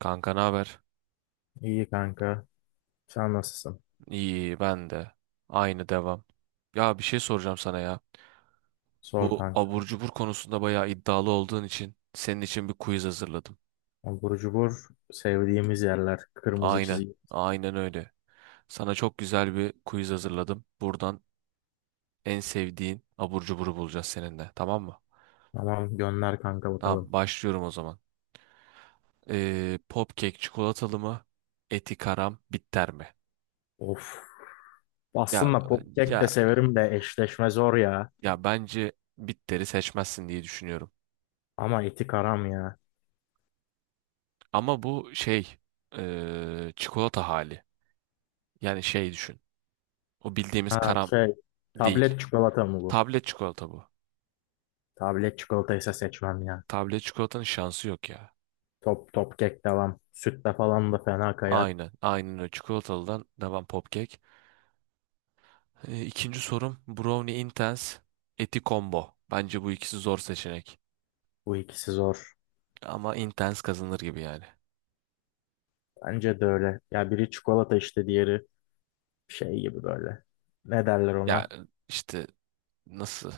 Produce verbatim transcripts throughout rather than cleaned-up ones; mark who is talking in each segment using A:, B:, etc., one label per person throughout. A: Kanka ne haber?
B: İyi kanka. Sen nasılsın?
A: İyi ben de. Aynı devam. Ya bir şey soracağım sana ya.
B: Sor
A: Bu
B: kanka.
A: abur cubur konusunda bayağı iddialı olduğun için senin için bir quiz hazırladım.
B: Burcu cubur sevdiğimiz yerler. Kırmızı
A: Aynen.
B: çizgi.
A: Aynen öyle. Sana çok güzel bir quiz hazırladım. Buradan en sevdiğin abur cuburu bulacağız seninle. Tamam mı?
B: Tamam gönder kanka
A: Tamam
B: bakalım.
A: başlıyorum o zaman. Ee, Popkek çikolatalı mı? Eti karam bitter mi?
B: Of.
A: Ya
B: Aslında popkek
A: ya
B: de severim de eşleşme zor ya.
A: ya bence bitteri seçmezsin diye düşünüyorum.
B: Ama eti karam ya.
A: Ama bu şey eee, çikolata hali. Yani şey düşün. O bildiğimiz
B: Ha
A: karam
B: şey
A: değil.
B: tablet çikolata mı bu?
A: Tablet çikolata bu.
B: Tablet çikolataysa seçmem ya.
A: Tablet çikolatanın şansı yok ya.
B: Top top kek devam. Sütle falan da fena kayar.
A: Aynen. Aynen o çikolatalıdan devam popkek. Eee, İkinci sorum Brownie Intense Eti Combo. Bence bu ikisi zor seçenek.
B: Bu ikisi zor.
A: Ama Intense kazanır gibi yani.
B: Bence de öyle. Ya biri çikolata işte diğeri şey gibi böyle. Ne derler
A: Ya
B: ona?
A: işte nasıl?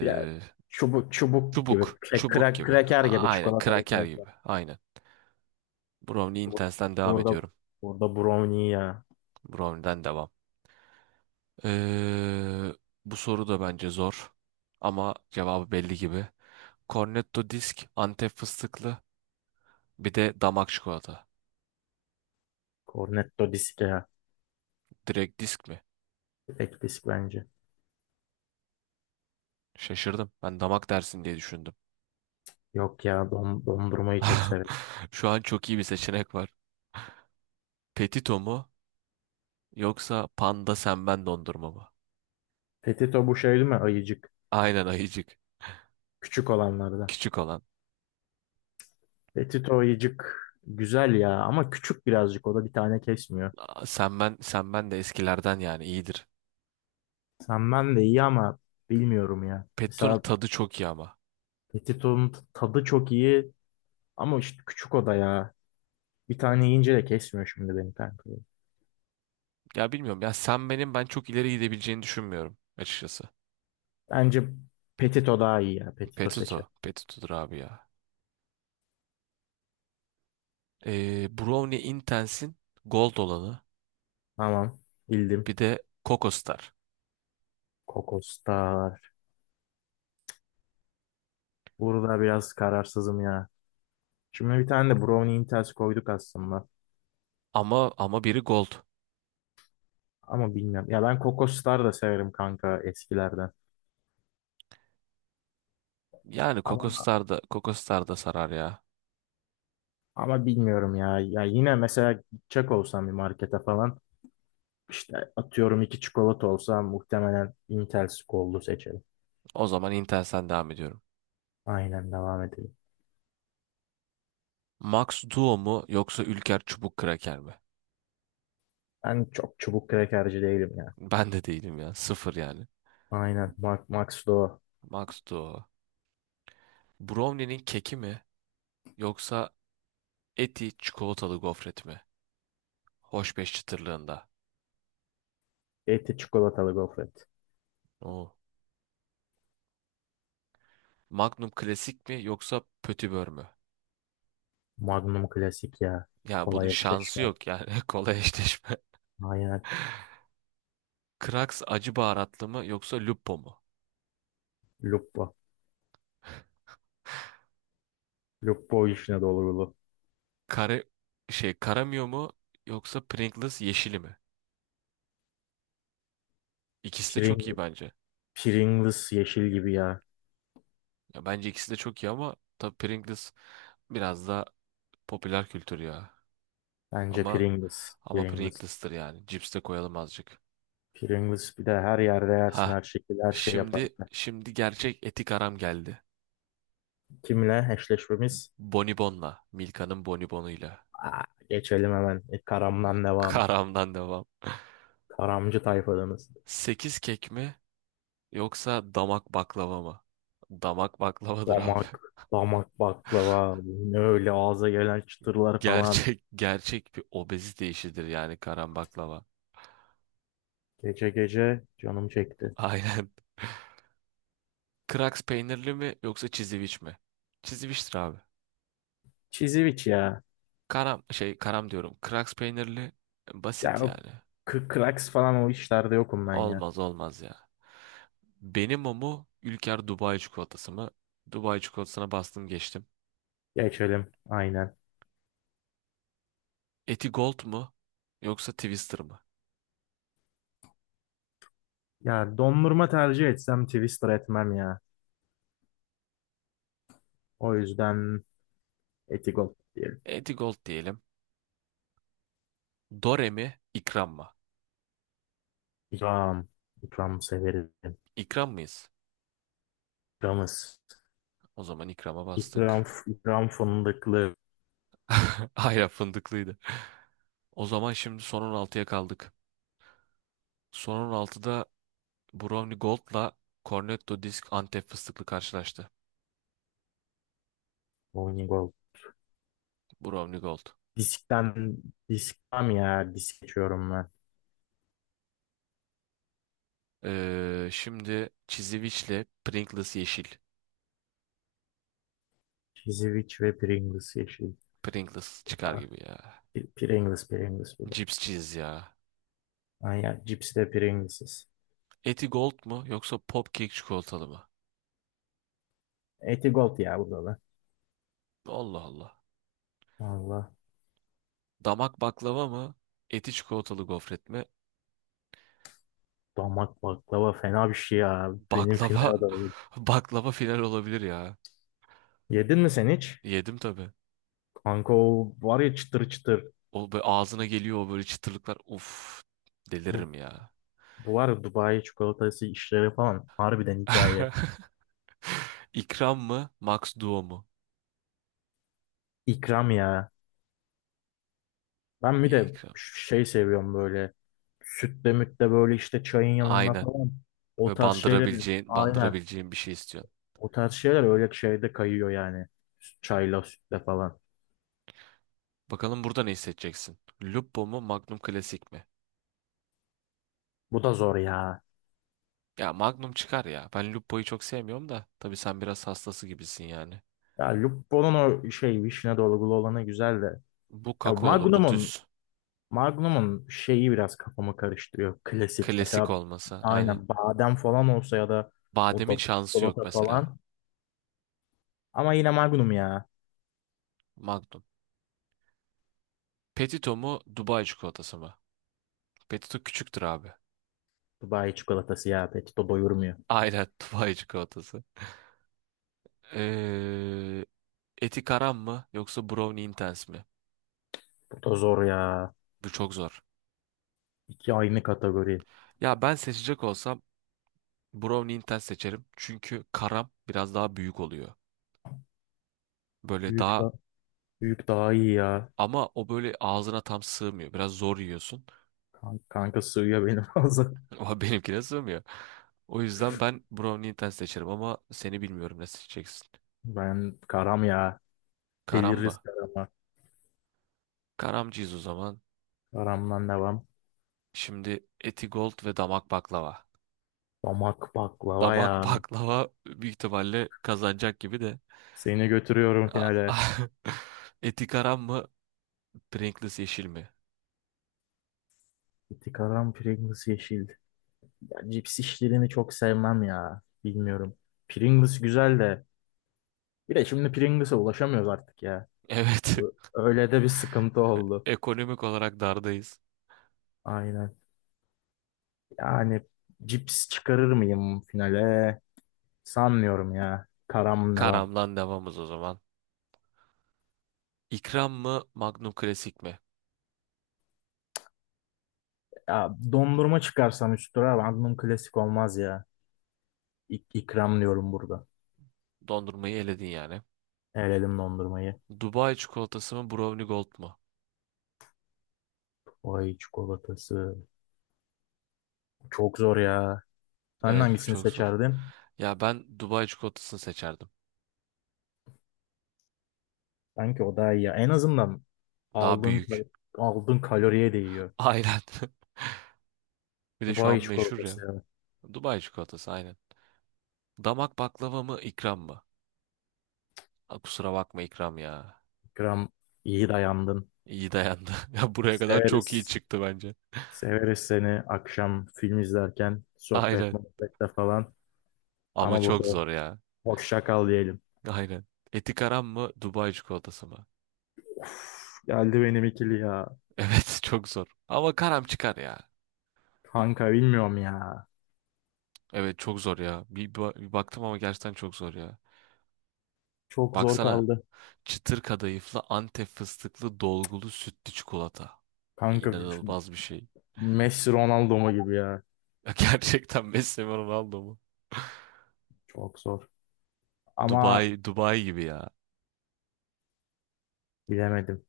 B: Biraz çubuk çubuk gibi.
A: çubuk.
B: Şey,
A: Çubuk
B: kra
A: gibi.
B: kraker
A: A-
B: gibi
A: Aynen.
B: çikolata ve
A: Kraker
B: kraker.
A: gibi. Aynen. Brownie
B: Bu-
A: Intense'den devam
B: Burada
A: ediyorum.
B: burada brownie ya.
A: Brownie'den devam. Ee, bu soru da bence zor ama cevabı belli gibi. Cornetto disk, Antep fıstıklı, bir de damak çikolata.
B: Cornetto disk ya.
A: Direkt disk mi?
B: Tek disk bence.
A: Şaşırdım. Ben damak dersin diye düşündüm.
B: Yok ya don- dondurmayı çok severim.
A: Şu an çok iyi bir seçenek var. Petito mu yoksa Panda Senben dondurma mı?
B: Petito bu şey değil mi? Ayıcık.
A: Aynen ayıcık.
B: Küçük olanlardan.
A: Küçük olan.
B: Petito ayıcık güzel ya ama küçük birazcık o da bir tane kesmiyor.
A: Aa, Senben, Senben de eskilerden yani iyidir.
B: Sen ben de iyi ama bilmiyorum ya.
A: Petito'nun
B: Mesela
A: tadı çok iyi ama.
B: Petito'nun t- tadı çok iyi ama işte küçük o da ya. Bir tane yiyince de kesmiyor şimdi benim kanka.
A: Ya bilmiyorum ya Senben'in ben çok ileri gidebileceğini düşünmüyorum açıkçası.
B: Bence Petito daha iyi ya. Petito
A: Petuto.
B: seçelim.
A: Petuto'dur abi ya. Ee, Brownie Intense'in Gold olanı.
B: Tamam. Bildim.
A: Bir de Coco Star.
B: Kokostar. Burada biraz kararsızım ya. Şimdi bir tane de Brownie Intels koyduk aslında.
A: Ama ama biri Gold.
B: Ama bilmiyorum. Ya ben Kokostar da severim kanka eskilerden.
A: Yani Coco
B: Ama
A: Star da, Coco Star da sarar ya.
B: ama bilmiyorum ya. Ya yine mesela gidecek olsam bir markete falan işte atıyorum iki çikolata olsa muhtemelen Intels Gold'u seçerim.
A: O zaman Intense'den devam ediyorum.
B: Aynen devam edelim.
A: Max Duo mu yoksa Ülker Çubuk Kraker mi?
B: Ben çok çubuk krekerci değilim ya.
A: Ben de değilim ya. Sıfır yani.
B: Aynen. Max, Max Doğu.
A: Max Duo. Brownie'nin keki mi yoksa Eti çikolatalı gofret mi? Hoşbeş çıtırlığında.
B: Eti çikolatalı gofret.
A: Oo. Magnum klasik mi yoksa pötibör mü?
B: Magnum klasik ya.
A: Yani bunun
B: Kolay
A: şansı
B: eşleşme.
A: yok yani kolay eşleşme.
B: Aynen.
A: Krax acı baharatlı mı yoksa Lupo mu?
B: Lupo. Lupo işine dolgulu.
A: Kare şey Karamio mu yoksa Pringles yeşili mi? İkisi de
B: Pring
A: çok iyi bence.
B: Pringles yeşil gibi ya.
A: Ya bence ikisi de çok iyi ama tabii Pringles biraz daha popüler kültür ya.
B: Bence
A: Ama
B: Pringles.
A: ama
B: Pringles.
A: Pringles'tır yani. Cips de koyalım azıcık.
B: Pringles bir de her yerde yersin
A: Ha.
B: her şekilde her şey yapar.
A: Şimdi şimdi gerçek etik aram geldi.
B: Kimle eşleşmemiz?
A: Bonibon'la. Milka'nın Bonibon'uyla.
B: Aa, geçelim hemen. E, karamdan devam.
A: Karamdan devam.
B: Karamcı tayfadanız.
A: Sekiz kek mi yoksa damak baklava mı? Damak baklavadır abi.
B: Damak. Damak baklava. Ne öyle ağza gelen çıtırlar falan.
A: Gerçek gerçek bir obezite işidir yani karam baklava.
B: Gece gece canım çekti.
A: Aynen. Kraks peynirli mi yoksa çiziviç mi? Çiziviçtir abi.
B: Çiziviç ya.
A: Karam şey karam diyorum. Kraks peynirli
B: Ya
A: basit
B: o
A: yani.
B: k- Cracks falan o işlerde yokum ben ya.
A: Olmaz olmaz ya. Benim o mu Ülker Dubai çikolatası mı? Dubai çikolatasına bastım geçtim.
B: Geçelim aynen.
A: Eti Gold mu yoksa Twister mı?
B: Ya dondurma tercih etsem Twister etmem ya. O yüzden Etigol diyelim.
A: Eti Gold diyelim. Dore mi? İkram mı?
B: İkram. İkram severim.
A: İkram mıyız?
B: İkramız.
A: O zaman ikrama
B: İkram,
A: bastık.
B: ikram fındıklı.
A: Hayır fındıklıydı. O zaman şimdi son on altıya kaldık. Son on altıda Brownie Gold'la Cornetto Disk Antep fıstıklı karşılaştı.
B: Onyegol.
A: Brownie Gold.
B: Diskten, diskten ya. Disk geçiyorum ben.
A: Ee, şimdi Çiziviç'le Pringles yeşil.
B: Cheez-It ve Pringles yeşil.
A: Pringles çıkar
B: Ah,
A: gibi ya.
B: P- Pringles, Pringles bu da.
A: Cips cheese ya.
B: Aynen, cips de Pringles'iz.
A: Eti Gold mu yoksa Popkek çikolatalı mı?
B: Etigold ya bu da.
A: Allah Allah.
B: Allah.
A: Damak baklava mı? Eti çikolatalı gofret mi?
B: Damak baklava fena bir şey ya. Benim
A: Baklava
B: final adayım.
A: baklava final olabilir ya.
B: Yedin mi sen hiç?
A: Yedim tabii.
B: Kanka o var ya çıtır çıtır.
A: O böyle ağzına geliyor o böyle çıtırlıklar. Uf
B: Bu,
A: deliririm ya.
B: bu var ya Dubai çikolatası işleri falan. Harbiden hikaye.
A: İkram mı? Max Duo mu?
B: İkram ya. Ben bir de
A: İkram.
B: ş- şey seviyorum böyle. Sütle mütle böyle işte çayın yanında
A: Aynen.
B: falan. O
A: Böyle
B: tarz şeyler.
A: bandırabileceğin,
B: Aynen.
A: bandırabileceğin bir şey istiyorsun.
B: O tarz şeyler öyle şeyde kayıyor yani. Çayla sütle falan.
A: Bakalım burada ne hissedeceksin? Lupo mu, Magnum Klasik mi?
B: Bu da zor ya.
A: Ya Magnum çıkar ya. Ben Lupo'yu çok sevmiyorum da. Tabii sen biraz hastası gibisin yani.
B: Ya Lupo'nun o şey vişne dolgulu olanı güzel de.
A: Bu
B: Ya
A: kakaolu, bu
B: Magnum'un
A: düz.
B: Magnum'un şeyi biraz kafamı karıştırıyor. Klasik.
A: Klasik
B: Mesela
A: olmasa. Aynen.
B: aynen badem falan olsa ya da o
A: Bademin
B: da
A: şansı yok
B: çikolata
A: mesela.
B: falan. Ama yine Magnum ya.
A: Magnum. Petito mu Dubai çikolatası mı? Petito küçüktür abi.
B: Dubai çikolatası ya. Pek doyurmuyor.
A: Aynen Dubai çikolatası. Ee, eti karam mı yoksa brownie intense mi?
B: Bu da zor ya.
A: Bu çok zor.
B: İki aynı kategori.
A: Ya ben seçecek olsam brownie intense seçerim. Çünkü karam biraz daha büyük oluyor. Böyle
B: Büyük
A: daha
B: da büyük daha iyi ya.
A: ama o böyle ağzına tam sığmıyor. Biraz zor yiyorsun.
B: Kan- Kanka, sığıyor benim fazla.
A: Ama benimkine sığmıyor. O yüzden ben brownie intense seçerim ama seni bilmiyorum ne seçeceksin.
B: Ben karam ya.
A: Karam
B: Deliririz
A: mı?
B: karama.
A: Karamcıyız o zaman.
B: Karamdan devam.
A: Şimdi Etigold ve damak baklava.
B: Damak baklava ya.
A: Damak baklava büyük ihtimalle kazanacak gibi de.
B: Seni götürüyorum
A: A-
B: finale.
A: Eti karam mı? Pringles yeşil mi?
B: İti karam Pringles yeşil. Cips işlerini çok sevmem ya. Bilmiyorum. Pringles güzel de. Bir de şimdi Pringles'a ulaşamıyoruz artık ya.
A: Evet.
B: Bu- Öyle de bir sıkıntı oldu.
A: Ekonomik olarak dardayız.
B: Aynen. Yani cips çıkarır mıyım finale? Sanmıyorum ya. Karam devam.
A: Karamdan devamız o zaman. İkram mı? Magnum Klasik mi?
B: Ya dondurma çıkarsam üstüne tura klasik olmaz ya. İk ikram diyorum burada.
A: Dondurmayı eledin yani.
B: Eledim dondurmayı.
A: Dubai çikolatası mı? Brownie Gold mu?
B: Ay çikolatası. Çok zor ya. Sen
A: Evet bu
B: hangisini
A: çok zor.
B: seçerdin?
A: Ya ben Dubai çikolatasını seçerdim.
B: Sanki o daha iyi ya. En azından
A: Daha
B: aldığın kal-
A: büyük.
B: aldığın kaloriye değiyor.
A: Aynen. Bir de şu an
B: Dubai
A: meşhur
B: çikolatası
A: ya.
B: ya.
A: Dubai çikolatası aynen. Damak baklava mı ikram mı? Ha, kusura bakma ikram ya.
B: Gram iyi dayandın.
A: İyi dayandı. Ya buraya kadar çok iyi
B: Severiz.
A: çıktı bence.
B: Severiz seni akşam film izlerken sohbet
A: Aynen.
B: muhabbette falan.
A: Ama
B: Ama burada
A: çok zor ya.
B: hoşça kal diyelim.
A: Aynen. Eti karam mı Dubai çikolatası mı?
B: Geldi benim ikili ya.
A: Evet çok zor. Ama karam çıkar ya.
B: Kanka bilmiyorum ya.
A: Evet çok zor ya. Bir, ba- bir baktım ama gerçekten çok zor ya.
B: Çok zor
A: Baksana
B: kaldı.
A: çıtır kadayıflı Antep fıstıklı dolgulu sütlü çikolata.
B: Kanka
A: İnanılmaz bir şey.
B: Messi Ronaldo mu gibi ya.
A: Ya gerçekten Messi mi Ronaldo mu?
B: Çok zor. Ama
A: Dubai, Dubai gibi ya.
B: bilemedim.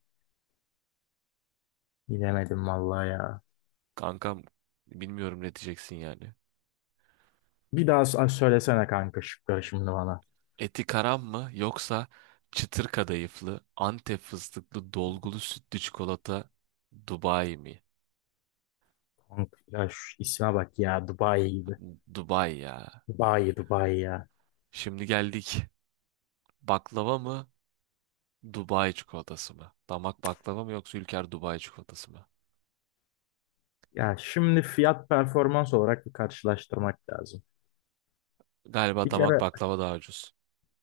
B: Bilemedim vallahi ya.
A: Kankam bilmiyorum ne diyeceksin yani.
B: Bir daha s- söylesene kanka şıkları şimdi bana.
A: Eti karam mı yoksa çıtır kadayıflı, Antep fıstıklı, dolgulu sütlü çikolata Dubai mi?
B: Kanka ya şu isme bak ya Dubai gibi.
A: Dubai ya.
B: Dubai Dubai ya.
A: Şimdi geldik. Baklava mı? Dubai çikolatası mı? Damak baklava mı yoksa Ülker Dubai çikolatası mı?
B: Ya şimdi fiyat performans olarak bir karşılaştırmak lazım.
A: Galiba
B: Bir
A: damak
B: kere
A: baklava daha ucuz.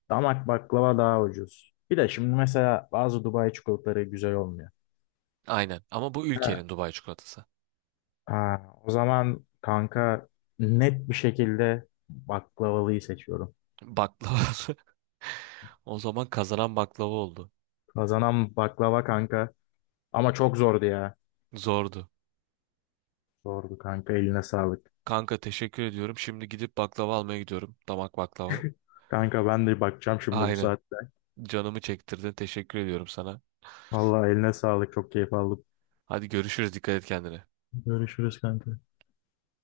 B: damak baklava daha ucuz. Bir de şimdi mesela bazı Dubai çikolataları güzel olmuyor.
A: Aynen ama bu
B: Ha,
A: Ülker'in Dubai çikolatası.
B: ha, o zaman kanka net bir şekilde baklavalıyı seçiyorum.
A: Baklava. O zaman kazanan baklava oldu.
B: Kazanan baklava kanka. Ama çok zordu ya.
A: Zordu.
B: Zordu kanka eline sağlık.
A: Kanka teşekkür ediyorum. Şimdi gidip baklava almaya gidiyorum. Damak baklava.
B: Kanka ben de bakacağım şimdi bu
A: Aynen.
B: saatte.
A: Canımı çektirdin. Teşekkür ediyorum sana.
B: Vallahi eline sağlık çok keyif aldım.
A: Hadi görüşürüz. Dikkat et kendine.
B: Görüşürüz kanka.